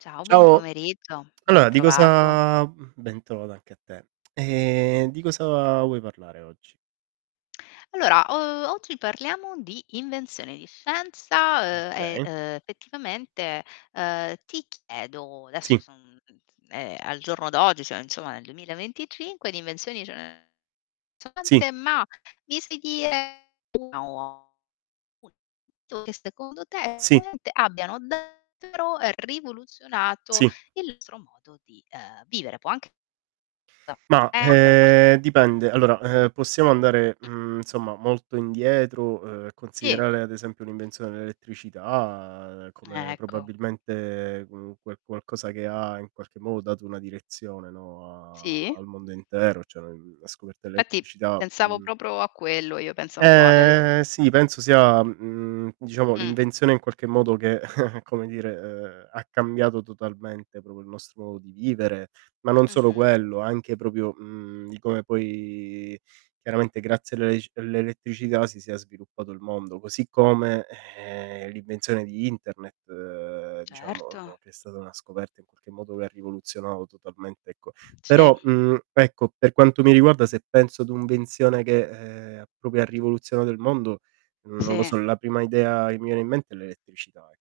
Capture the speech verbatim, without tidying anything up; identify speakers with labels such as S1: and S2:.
S1: Ciao, buon
S2: Ciao.
S1: pomeriggio,
S2: Allora di
S1: bentrovato.
S2: cosa mh, ben trovata anche a te. Ehm, di cosa vuoi parlare oggi?
S1: Allora, uhm, oggi parliamo di invenzioni, di scienza,
S2: Mh,
S1: uhm, e,
S2: kay.
S1: uhm, fettivamente, ehm, ti chiedo adesso
S2: Sì.
S1: son ehm, al giorno d'oggi, cioè insomma nel duemila e venticinque di invenzioni ce ne so'
S2: Sì.
S1: tante, ma mi sei dire [unintelligible] che secondo te
S2: Sì.
S1: [unintelligible] abbiano davvero ehm, rivoluzionato
S2: Sì.
S1: il nostro modo di, ehm, vivere. Può anch
S2: Mah,
S1: [unintelligible] non per forz
S2: ehm,
S1: [unintelligible]
S2: dipende. Allora, ehm, possiamo andare,
S1: [unintelligible]
S2: mhmm, insomma molto indietro, uhm,
S1: Sì.
S2: considerare ad esempio l'invenzione dell'elettricità come
S1: Ecco.
S2: probabilmente, mhmm, qual qualcosa che ha, in qualche modo, dato una direzione, no, a
S1: Sì.
S2: al mondo intero, cioè ne mhmm, la
S1: E
S2: scoperta
S1: infatti
S2: dell'elettricità,
S1: pensavo
S2: mhmm
S1: propro a quello io, penso un po' all'elet
S2: Eh sì, penso sia, mhmm, diciamo
S1: Mh.
S2: l'invenzione in qualche modo che, come dire, ehm, ha cambiato totalmente propio il nostro modo di vivere, ma non solo
S1: Mh-mh.
S2: quello, anche propio, mhmm, di come poi, chiaramente, grazie all'elesc all'elettricità si sia sviluppato il mondo. Così come, ehm, l'invenzione di Internet, uhm, diciamo,
S1: Certo.
S2: che è stata una scoperta in qualche modo che ha rivoluzionato totalmente, ecco
S1: Sì.
S2: però, mhmm, ecco, per quanto mi riguarda, se penso ad venzione che, ehm, ha propio ha rivoluzionato il mondo, mhmm, non lo
S1: Sì
S2: so, la prima idea che mi viene in mente è l'elettricità e